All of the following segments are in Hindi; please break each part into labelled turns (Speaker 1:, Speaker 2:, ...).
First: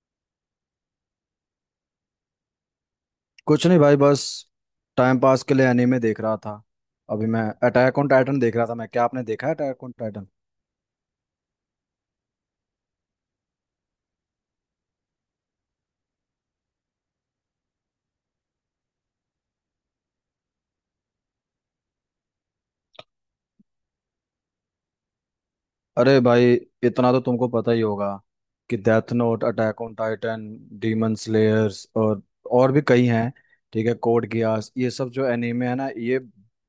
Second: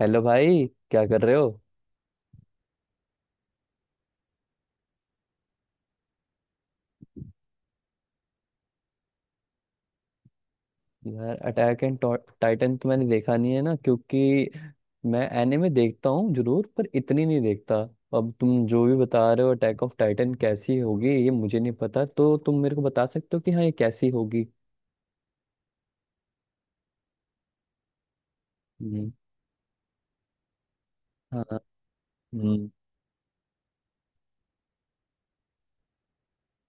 Speaker 1: हेलो भाई, क्या कर रहे हो?
Speaker 2: कुछ नहीं भाई, बस टाइम पास के लिए एनीमे देख रहा था। अभी मैं अटैक ऑन टाइटन देख रहा था। मैं, क्या आपने देखा है अटैक ऑन टाइटन?
Speaker 1: यार, अटैक एंड टाइटन तो मैंने देखा नहीं है ना, क्योंकि मैं एनिमे देखता हूँ जरूर पर इतनी नहीं देखता। अब तुम जो भी बता रहे हो, अटैक ऑफ टाइटन कैसी होगी ये मुझे नहीं पता, तो तुम मेरे को बता सकते हो कि हाँ, ये कैसी होगी।
Speaker 2: अरे भाई, इतना तो तुमको पता ही होगा कि
Speaker 1: हम्म।
Speaker 2: Death note, attack on Titan, demon
Speaker 1: हाँ।
Speaker 2: स्लेयर्स और
Speaker 1: हम्म।
Speaker 2: और भी कई हैं। ठीक है, कोड गियास, ये सब जो एनीमे है ना, ये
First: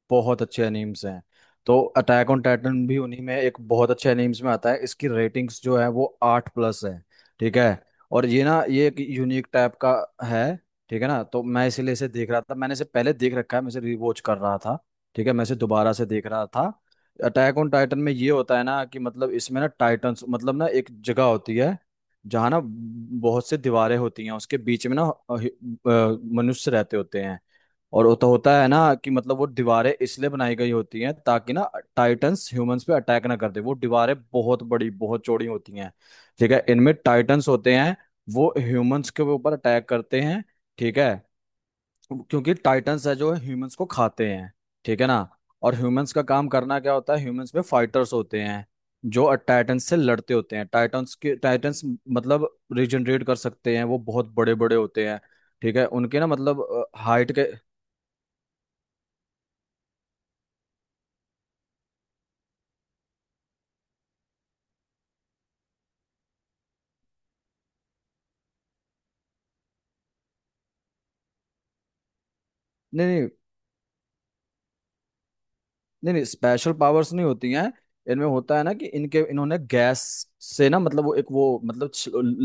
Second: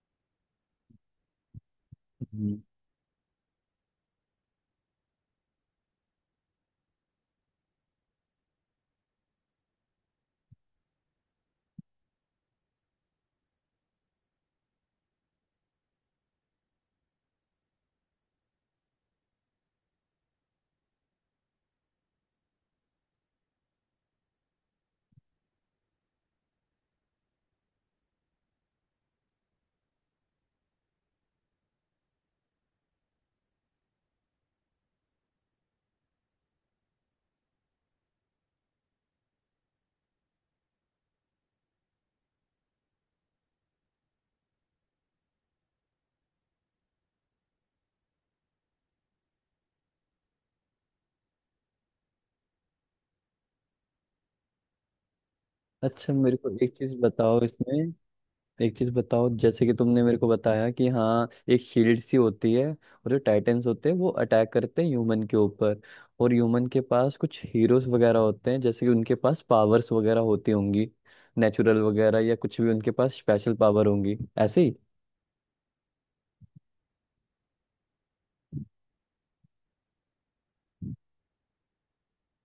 Speaker 2: बहुत अच्छे एनीम्स हैं। तो अटैक ऑन
Speaker 1: हम्म।
Speaker 2: टाइटन भी उन्हीं में एक बहुत अच्छे एनीम्स में आता है। इसकी रेटिंग्स जो है वो 8+ है। ठीक है, और ये ना, ये एक यूनिक टाइप का है। ठीक है ना, तो मैं इसीलिए इसे देख रहा था। मैंने इसे पहले देख रखा है, मैं इसे रिवॉच कर रहा था। ठीक है, मैं इसे दोबारा से देख रहा था। अटैक ऑन टाइटन में ये होता है ना कि मतलब इसमें ना टाइटन्स, मतलब ना एक जगह होती है जहाँ ना बहुत से दीवारें होती हैं। उसके बीच में ना अ, हि- मनुष्य रहते होते हैं। और होता होता है ना कि मतलब वो दीवारें इसलिए बनाई गई होती हैं ताकि ना टाइटन्स ह्यूमंस पे अटैक ना कर दे। वो दीवारें बहुत बड़ी, बहुत चौड़ी होती हैं। ठीक है, इनमें टाइटन्स होते हैं। वो ह्यूमंस के ऊपर अटैक करते हैं। ठीक है, क्योंकि टाइटंस है जो ह्यूमंस को खाते हैं। ठीक है ना, और ह्यूमंस का काम करना क्या होता है, ह्यूमंस में फाइटर्स होते हैं जो टाइटंस से लड़ते होते हैं। टाइटंस मतलब रिजनरेट कर सकते हैं। वो बहुत बड़े बड़े होते हैं। ठीक है,
Speaker 1: अच्छा,
Speaker 2: उनके ना,
Speaker 1: मेरे को
Speaker 2: मतलब
Speaker 1: एक चीज
Speaker 2: हाइट
Speaker 1: बताओ
Speaker 2: के।
Speaker 1: इसमें। एक चीज बताओ, जैसे कि तुमने मेरे को बताया कि हाँ, एक शील्ड सी होती है और जो टाइटेंस होते हैं वो अटैक करते हैं ह्यूमन के ऊपर, और ह्यूमन के पास कुछ हीरोज वगैरह होते हैं, जैसे कि उनके पास पावर्स वगैरह होती होंगी, नेचुरल वगैरह, या कुछ भी उनके
Speaker 2: नहीं
Speaker 1: पास
Speaker 2: नहीं,
Speaker 1: स्पेशल पावर होंगी ऐसे ही।
Speaker 2: नहीं नहीं, स्पेशल पावर्स नहीं होती हैं। इनमें होता है ना कि इनके, इन्होंने गैस से ना, मतलब वो एक, वो मतलब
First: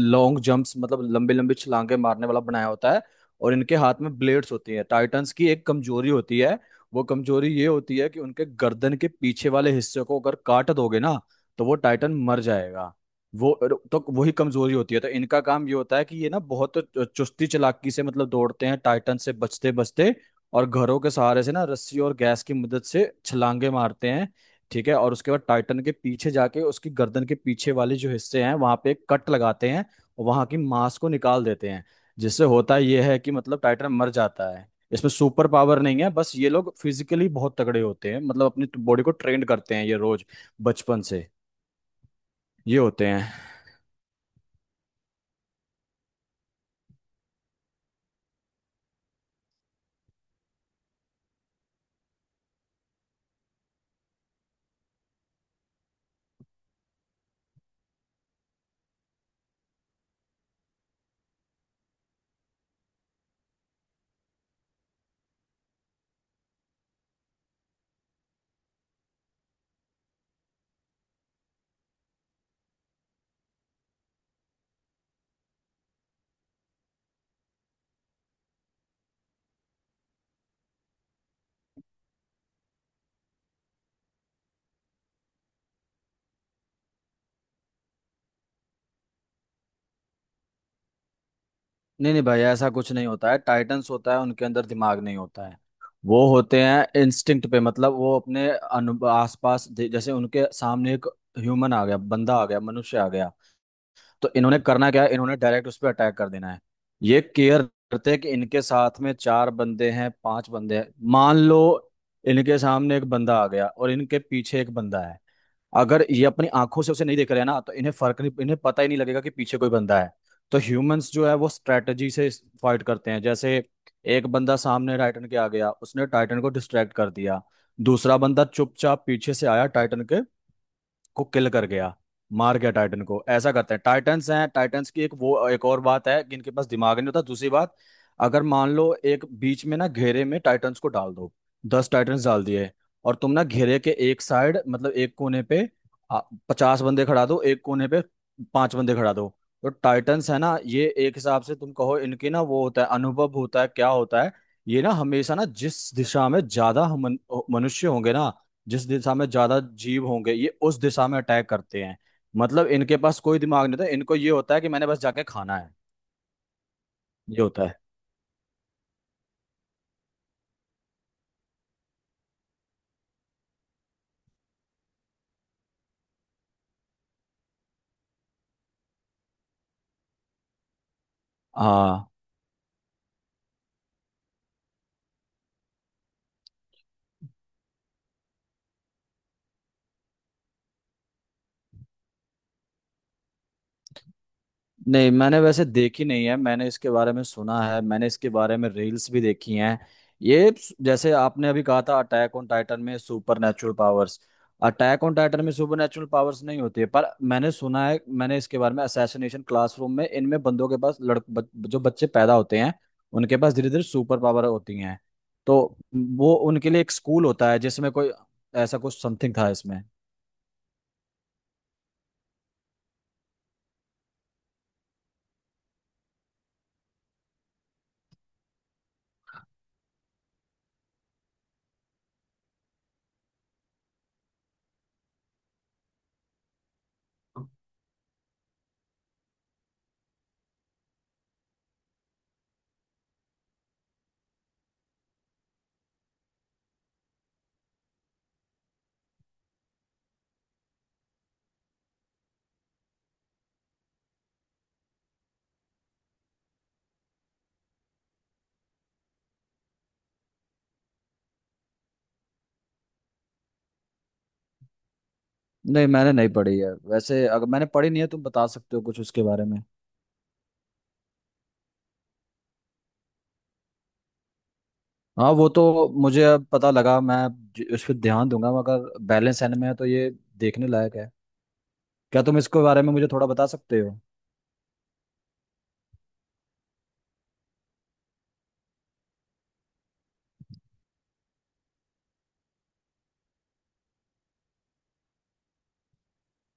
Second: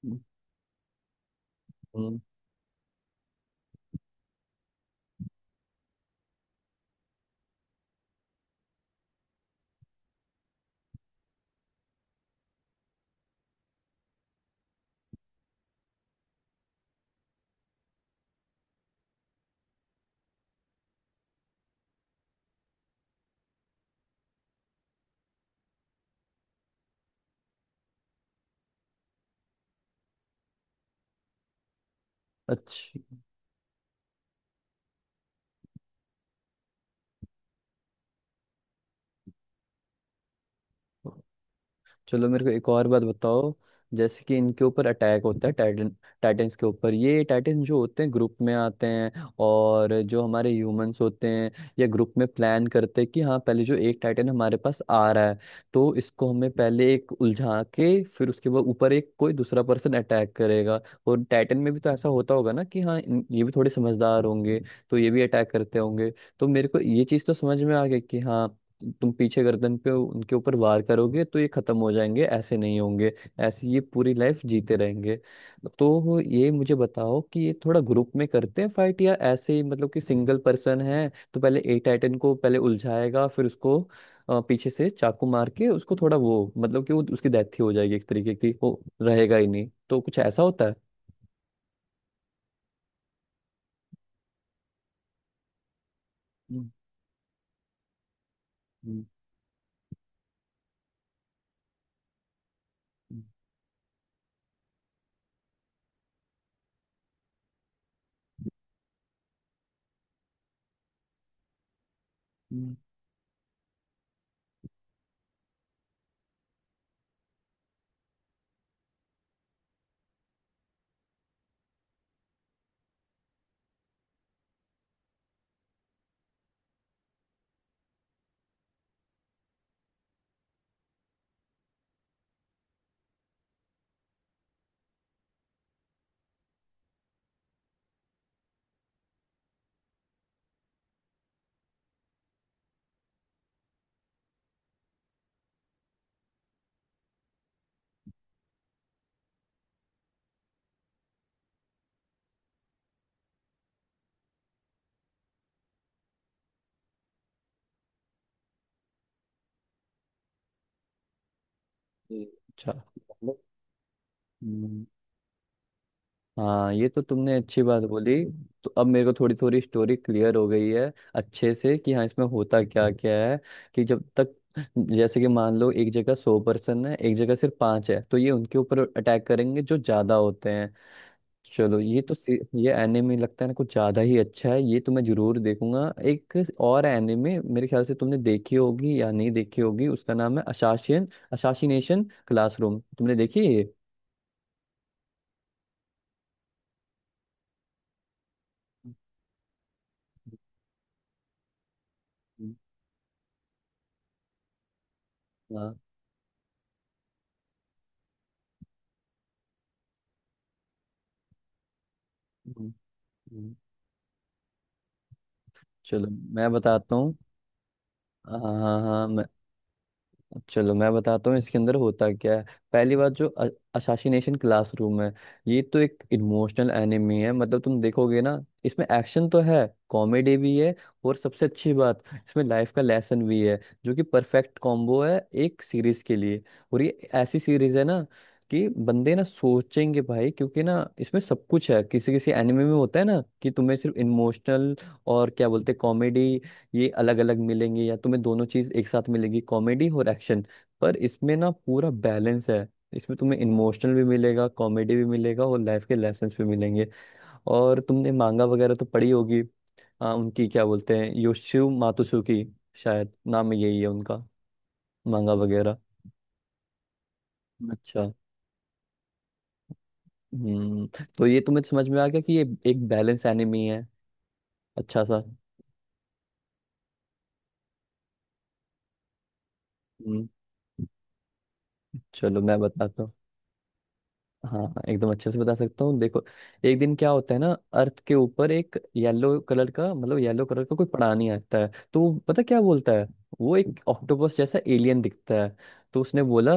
Speaker 1: हम्म।
Speaker 2: लॉन्ग जंप्स, मतलब लंबे लंबे छलांगे
Speaker 1: हम्म।
Speaker 2: मारने वाला बनाया होता है। और इनके हाथ में ब्लेड्स होती हैं। टाइटंस की एक कमजोरी होती है। वो कमजोरी ये होती है कि उनके गर्दन के पीछे वाले हिस्से को अगर काट दोगे ना, तो वो टाइटन मर जाएगा। वो तो वही कमजोरी होती है। तो इनका काम ये होता है कि ये ना बहुत चुस्ती चालाकी से, मतलब दौड़ते हैं, टाइटन से बचते बचते, और घरों के सहारे से ना, रस्सी और गैस की मदद से छलांगे मारते हैं। ठीक है, और उसके बाद टाइटन के पीछे जाके उसकी गर्दन के पीछे वाले जो हिस्से हैं वहां पे एक कट लगाते हैं और वहां की मांस को निकाल देते हैं। जिससे होता
Speaker 1: अच्छा,
Speaker 2: यह है कि मतलब टाइटन मर जाता है। इसमें सुपर पावर नहीं है, बस ये लोग फिजिकली बहुत तगड़े होते हैं। मतलब अपनी बॉडी को ट्रेंड करते हैं ये, रोज बचपन से
Speaker 1: चलो मेरे को एक
Speaker 2: ये
Speaker 1: और बात
Speaker 2: होते हैं।
Speaker 1: बताओ। जैसे कि इनके ऊपर अटैक होता है, टाइटन्स के ऊपर ये टाइटन्स जो होते हैं ग्रुप में आते हैं, और जो हमारे ह्यूमंस होते हैं ये ग्रुप में प्लान करते हैं कि हाँ, पहले जो एक टाइटन हमारे पास आ रहा है, तो इसको हमें पहले एक उलझा के फिर उसके बाद ऊपर एक कोई दूसरा पर्सन अटैक करेगा। और टाइटन में भी तो ऐसा होता होगा ना कि हाँ, ये भी थोड़े समझदार होंगे, तो ये भी अटैक करते होंगे। तो मेरे को ये चीज़ तो समझ में आ गई कि हाँ, तुम पीछे गर्दन पे उनके ऊपर वार करोगे तो ये खत्म हो जाएंगे, ऐसे नहीं होंगे ऐसे ये पूरी लाइफ जीते रहेंगे। तो ये मुझे बताओ कि ये थोड़ा ग्रुप में करते हैं फाइट, या ऐसे ही मतलब कि सिंगल पर्सन है तो पहले ए टाइटन को पहले उलझाएगा फिर उसको पीछे से चाकू मार के उसको थोड़ा वो, मतलब कि वो उसकी डेथ ही हो जाएगी एक तरीके की, वो रहेगा ही नहीं, तो कुछ ऐसा होता है?
Speaker 2: नहीं नहीं भाई, ऐसा कुछ नहीं होता है। टाइटंस होता है, उनके अंदर दिमाग नहीं होता है। वो होते
Speaker 1: हम्म।
Speaker 2: हैं इंस्टिंक्ट पे। मतलब वो अपने अनु
Speaker 1: हम्म।
Speaker 2: आसपास जैसे उनके सामने एक ह्यूमन आ गया, बंदा आ गया, मनुष्य आ
Speaker 1: हम्म।
Speaker 2: गया, तो इन्होंने करना क्या है, इन्होंने डायरेक्ट उस पर अटैक कर देना है। ये केयर करते हैं कि इनके साथ में चार बंदे हैं, पांच बंदे हैं, मान लो इनके
Speaker 1: हम्म।
Speaker 2: सामने एक बंदा आ गया और इनके पीछे एक बंदा है। अगर ये अपनी आंखों से उसे नहीं देख रहे हैं ना, तो इन्हें फर्क नहीं, इन्हें पता ही नहीं लगेगा कि पीछे कोई बंदा है। तो ह्यूमंस जो है वो स्ट्रेटजी से फाइट करते हैं। जैसे एक बंदा सामने टाइटन के आ गया, उसने टाइटन को डिस्ट्रैक्ट कर दिया, दूसरा बंदा चुपचाप पीछे से आया टाइटन के को किल कर गया, मार गया टाइटन को। ऐसा करते हैं। टाइटन्स हैं, टाइटन्स की एक वो, एक और बात है कि इनके पास दिमाग नहीं होता। दूसरी बात, अगर मान लो एक बीच में ना घेरे में टाइटन्स को डाल दो, 10 टाइटन्स डाल दिए, और तुम ना घेरे के एक साइड, मतलब एक कोने पे आ, 50 बंदे खड़ा दो, एक कोने पे पांच बंदे खड़ा दो, तो टाइटन्स है ना ये, एक हिसाब से तुम कहो इनके ना वो होता है, अनुभव होता है, क्या होता है, ये ना हमेशा ना जिस दिशा में ज्यादा मनुष्य होंगे ना, जिस दिशा में ज्यादा जीव होंगे, ये उस दिशा में अटैक करते हैं।
Speaker 1: जी।
Speaker 2: मतलब
Speaker 1: अच्छा।
Speaker 2: इनके पास कोई दिमाग नहीं होता। इनको ये होता है कि
Speaker 1: हम्म।
Speaker 2: मैंने बस जाके खाना है।
Speaker 1: हाँ, ये तो तुमने
Speaker 2: ये
Speaker 1: अच्छी
Speaker 2: होता है।
Speaker 1: बात बोली। तो अब मेरे को थोड़ी थोड़ी स्टोरी क्लियर हो गई है अच्छे से कि हाँ, इसमें होता क्या क्या है। कि जब तक, जैसे कि मान लो एक जगह 100 पर्सन है, एक जगह सिर्फ पांच है, तो ये उनके ऊपर अटैक करेंगे जो ज्यादा होते हैं। चलो ये
Speaker 2: हाँ,
Speaker 1: तो सी- ये एनिमे लगता है ना कुछ ज्यादा ही अच्छा है, ये तो मैं जरूर देखूंगा। एक और एनिमे मेरे ख्याल से तुमने देखी होगी या नहीं देखी होगी, उसका नाम है असासिनेशन क्लासरूम। तुमने देखी है ये?
Speaker 2: नहीं, मैंने वैसे देखी नहीं है, मैंने इसके बारे में सुना है, मैंने इसके बारे में रील्स भी देखी हैं। जैसे आपने अभी कहा था अटैक ऑन
Speaker 1: हम्म।
Speaker 2: टाइटन में super natural powers, Attack on Titan में
Speaker 1: हम्म।
Speaker 2: सुपर
Speaker 1: हाँ।
Speaker 2: नेचुरल पावर्स नहीं होती है। पर मैंने सुना है, मैंने इसके बारे में असैसिनेशन क्लासरूम में इनमें बंदों के पास जो बच्चे पैदा होते हैं उनके
Speaker 1: हम्म।
Speaker 2: पास धीरे धीरे सुपर पावर होती हैं। तो
Speaker 1: चलो
Speaker 2: वो
Speaker 1: मैं
Speaker 2: उनके लिए एक
Speaker 1: बताता हूँ।
Speaker 2: स्कूल होता है जिसमें कोई
Speaker 1: हाँ हाँ
Speaker 2: ऐसा
Speaker 1: हाँ,
Speaker 2: कुछ
Speaker 1: हाँ, मैं
Speaker 2: समथिंग था इसमें।
Speaker 1: चलो मैं बताता हूँ इसके अंदर होता क्या है। पहली बात, जो असासिनेशन क्लासरूम है, ये तो एक इमोशनल एनिमी है। मतलब तुम देखोगे ना, इसमें एक्शन तो है, कॉमेडी भी है, और सबसे अच्छी बात, इसमें लाइफ का लेसन भी है, जो कि परफेक्ट कॉम्बो है एक सीरीज के लिए। और ये ऐसी सीरीज है ना कि बंदे ना सोचेंगे भाई, क्योंकि ना, इसमें सब कुछ है। किसी किसी एनिमे में होता है ना कि तुम्हें सिर्फ इमोशनल और क्या बोलते कॉमेडी, ये अलग अलग मिलेंगे, या तुम्हें दोनों चीज एक साथ मिलेगी, कॉमेडी और एक्शन, पर इसमें ना पूरा बैलेंस है। इसमें तुम्हें इमोशनल भी मिलेगा, कॉमेडी भी मिलेगा, और लाइफ के लेसन्स भी मिलेंगे। और तुमने मांगा वगैरह तो पढ़ी होगी, उनकी क्या बोलते हैं, योशियो मातसुकी, शायद नाम यही है उनका, मांगा वगैरह।
Speaker 2: नहीं, मैंने नहीं पढ़ी है वैसे। अगर मैंने पढ़ी नहीं है,
Speaker 1: अच्छा।
Speaker 2: तुम बता सकते हो कुछ उसके बारे में?
Speaker 1: हम्म। तो ये तुम्हें समझ में आ गया कि ये एक बैलेंस एनिमी है, अच्छा सा।
Speaker 2: हाँ, वो तो मुझे अब पता लगा। मैं इस पर ध्यान दूंगा। मगर बैलेंस एनमे में है तो ये
Speaker 1: हम्म।
Speaker 2: देखने लायक है। क्या तुम
Speaker 1: चलो मैं
Speaker 2: इसके बारे में
Speaker 1: बताता
Speaker 2: मुझे
Speaker 1: हूँ।
Speaker 2: थोड़ा बता सकते हो?
Speaker 1: हाँ हाँ, एकदम अच्छे से बता सकता हूँ। देखो, एक दिन क्या होता है ना, अर्थ के ऊपर एक येलो कलर का, मतलब येलो कलर का कोई प्राणी आता है, तो वो पता क्या बोलता है। वो एक ऑक्टोपस जैसा एलियन दिखता है। तो उसने बोला,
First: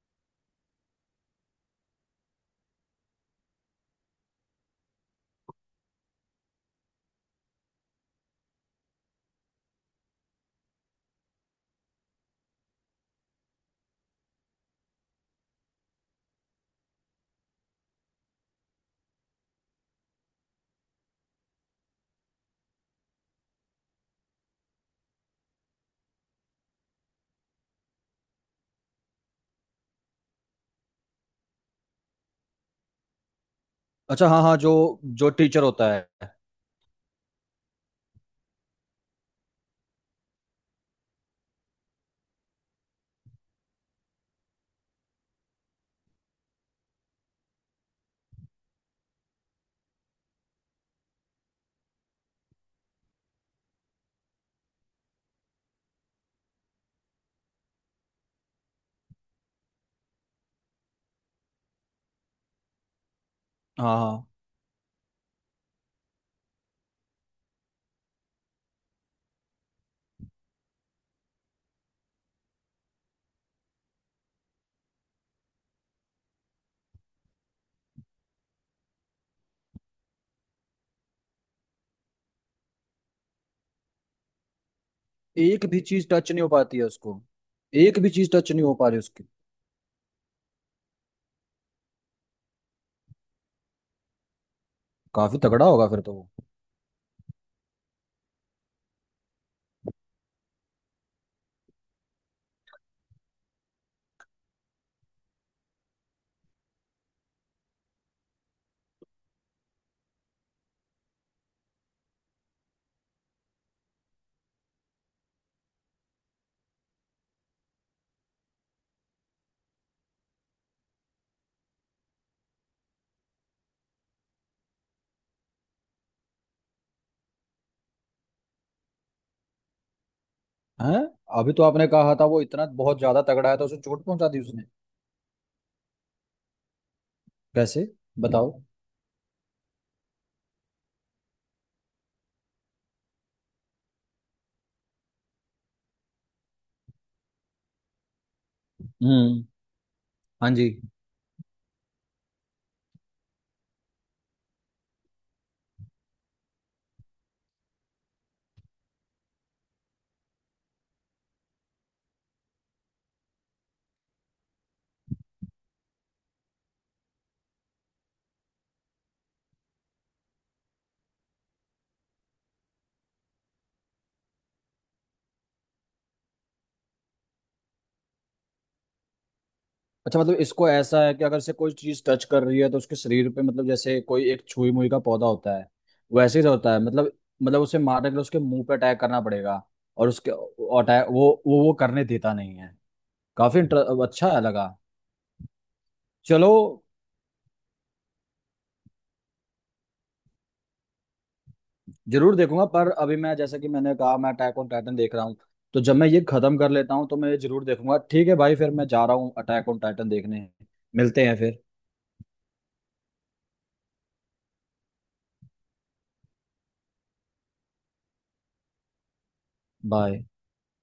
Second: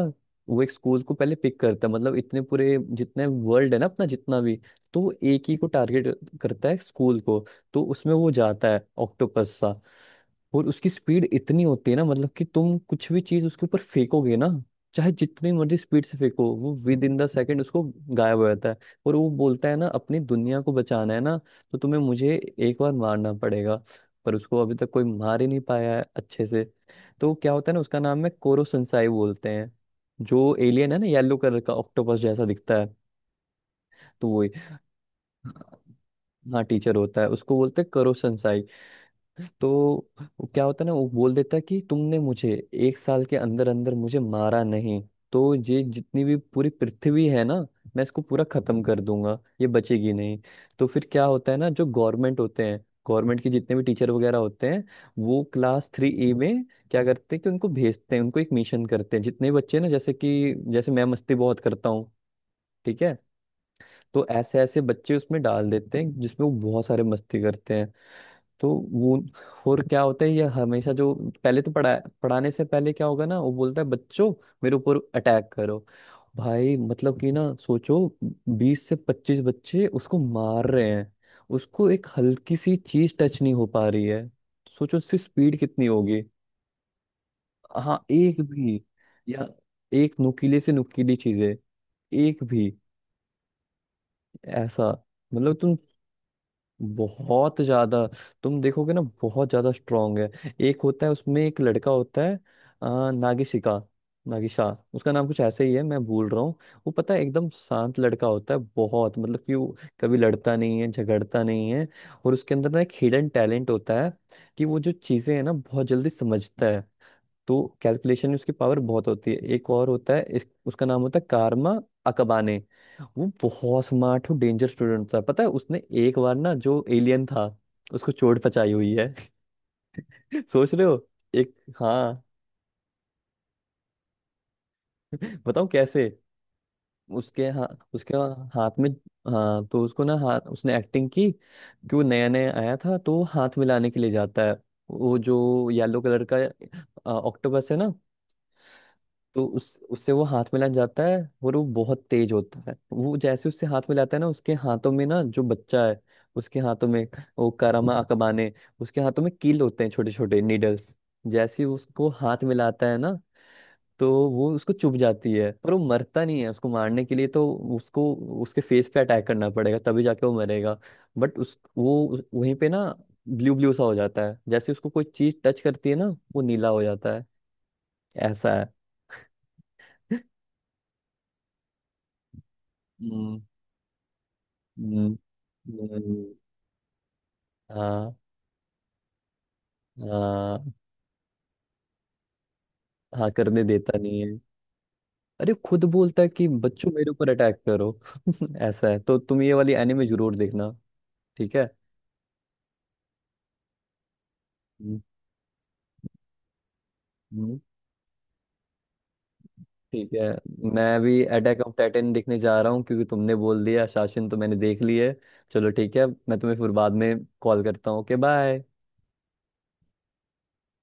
Speaker 1: वो एक स्कूल को पहले पिक करता है, मतलब इतने पूरे जितने वर्ल्ड है ना अपना जितना भी, तो वो एक ही को टारगेट करता है, स्कूल को। तो उसमें वो जाता है ऑक्टोपस सा, और उसकी स्पीड इतनी होती है ना, मतलब कि तुम कुछ भी चीज उसके ऊपर फेंकोगे ना, चाहे जितनी मर्जी स्पीड से फेंको, वो विद इन द सेकेंड उसको गायब हो जाता है। और वो बोलता है ना, अपनी दुनिया को बचाना है ना, तो तुम्हें मुझे एक बार मारना पड़ेगा। पर उसको अभी तक कोई मार ही नहीं पाया है अच्छे से। तो क्या होता है ना, उसका नाम है कोरो संसाई बोलते हैं, जो एलियन है ना, येलो कलर का ऑक्टोपस जैसा दिखता है।
Speaker 2: अच्छा,
Speaker 1: तो
Speaker 2: हाँ
Speaker 1: वो,
Speaker 2: हाँ, जो जो टीचर होता है।
Speaker 1: हाँ टीचर होता है, उसको बोलते हैं करो। तो वो क्या होता है ना, वो बोल देता है कि तुमने मुझे एक साल के अंदर अंदर मुझे मारा नहीं, तो ये जितनी भी पूरी पृथ्वी है ना, मैं इसको पूरा खत्म कर दूंगा, ये बचेगी नहीं। तो फिर क्या होता है ना, जो गवर्नमेंट होते हैं, गवर्नमेंट के जितने भी टीचर वगैरह होते हैं, वो क्लास 3 ई में क्या करते हैं कि उनको भेजते हैं, उनको एक मिशन करते हैं। जितने बच्चे ना, जैसे कि जैसे मैं मस्ती बहुत करता हूँ, ठीक है,
Speaker 2: हाँ
Speaker 1: तो
Speaker 2: हाँ,
Speaker 1: ऐसे ऐसे बच्चे उसमें डाल देते हैं, जिसमें वो बहुत सारे मस्ती करते हैं। तो वो, और क्या होता है, ये हमेशा जो पहले तो पढ़ाने से पहले क्या होगा ना, वो बोलता है, बच्चों मेरे ऊपर अटैक करो। भाई मतलब कि ना सोचो, 20 से 25 बच्चे उसको मार रहे हैं, उसको एक हल्की सी चीज टच नहीं हो पा रही है। सोचो उसकी स्पीड
Speaker 2: एक भी
Speaker 1: कितनी
Speaker 2: चीज
Speaker 1: होगी।
Speaker 2: टच नहीं हो पाती है उसको। एक
Speaker 1: हाँ,
Speaker 2: भी चीज
Speaker 1: एक
Speaker 2: टच नहीं हो
Speaker 1: भी।
Speaker 2: पा रही उसकी।
Speaker 1: या एक नुकीले से नुकीली चीजें, एक भी, ऐसा,
Speaker 2: काफी
Speaker 1: मतलब
Speaker 2: तगड़ा होगा फिर तो वो
Speaker 1: बहुत ज्यादा तुम देखोगे ना बहुत ज्यादा स्ट्रांग है। एक होता है उसमें, एक लड़का होता है, नागिशिका नागिशा, उसका नाम कुछ ऐसे ही है, मैं भूल रहा हूँ। वो पता है एकदम शांत लड़का होता है, बहुत, मतलब कि वो कभी लड़ता नहीं है, झगड़ता नहीं है। और उसके अंदर ना एक हिडन टैलेंट होता है कि वो जो चीजें हैं ना बहुत जल्दी समझता है, तो कैलकुलेशन में उसकी पावर बहुत होती है। एक और होता है, उसका नाम होता है कारमा अकबाने। वो बहुत स्मार्ट और डेंजर स्टूडेंट था। पता है, उसने एक बार ना, जो एलियन था उसको चोट पचाई हुई है। सोच रहे
Speaker 2: है।
Speaker 1: हो? एक,
Speaker 2: अभी तो आपने कहा
Speaker 1: हाँ।
Speaker 2: था वो इतना बहुत ज्यादा तगड़ा है, तो उसे चोट पहुंचा दी उसने?
Speaker 1: बताओ कैसे। उसके, हाँ,
Speaker 2: कैसे?
Speaker 1: उसके
Speaker 2: बताओ।
Speaker 1: हाथ में। हाँ, तो उसको ना, हाथ, उसने एक्टिंग की कि वो नया नया आया था तो वो हाथ मिलाने के लिए जाता है। वो जो येलो कलर का ऑक्टोपस है ना,
Speaker 2: हम्म।
Speaker 1: तो उस उससे वो हाथ
Speaker 2: हाँ
Speaker 1: मिला
Speaker 2: जी।
Speaker 1: जाता है। और वो बहुत तेज होता है, वो जैसे उससे हाथ मिलाता है ना, उसके हाथों में ना, जो बच्चा है उसके हाथों में, वो कारामा अकबाने, उसके हाथों में कील होते हैं, छोटे छोटे नीडल्स। जैसे ही उसको हाथ मिलाता है ना, तो वो उसको चुभ जाती है, पर वो मरता नहीं है। उसको मारने के लिए तो उसको उसके फेस पे अटैक करना पड़ेगा, तभी जाके वो मरेगा। बट उस वो वहीं पे ना ब्लू ब्लू सा हो जाता है, जैसे उसको कोई चीज टच करती है ना, वो नीला हो जाता है, ऐसा है।
Speaker 2: अच्छा, मतलब इसको ऐसा है कि अगर से कोई चीज टच कर रही है तो उसके शरीर
Speaker 1: हम्म।
Speaker 2: पे, मतलब जैसे कोई एक छुई मुई का
Speaker 1: न-
Speaker 2: पौधा होता है
Speaker 1: नहीं।
Speaker 2: वैसे ही होता है। मतलब, मतलब उसे मारने
Speaker 1: हाँ।
Speaker 2: के लिए उसके मुंह पे अटैक करना पड़ेगा। और उसके
Speaker 1: हाँ,
Speaker 2: अटैक, वो करने देता नहीं है।
Speaker 1: हाँ,
Speaker 2: काफी
Speaker 1: करने देता नहीं है।
Speaker 2: अच्छा लगा।
Speaker 1: अरे, खुद बोलता है कि
Speaker 2: चलो,
Speaker 1: बच्चों मेरे ऊपर अटैक करो। ऐसा है, तो तुम ये वाली एनिमे जरूर देखना, ठीक है?
Speaker 2: जरूर देखूंगा। पर अभी मैं, जैसा कि मैंने कहा, मैं अटैक ऑन टाइटन
Speaker 1: हम्म।
Speaker 2: देख रहा हूँ। तो जब मैं ये खत्म कर लेता हूँ, तो मैं ये
Speaker 1: हम्म।
Speaker 2: जरूर देखूंगा। ठीक है भाई, फिर मैं जा रहा हूँ अटैक ऑन टाइटन
Speaker 1: ठीक है।
Speaker 2: देखने।
Speaker 1: मैं भी
Speaker 2: मिलते हैं फिर।
Speaker 1: अटैक ऑफ टाइटन देखने जा रहा हूँ, क्योंकि तुमने बोल दिया। शासन तो मैंने देख ली है। चलो ठीक है, मैं तुम्हें फिर बाद में कॉल करता हूँ। Okay, bye.
Speaker 2: बाय।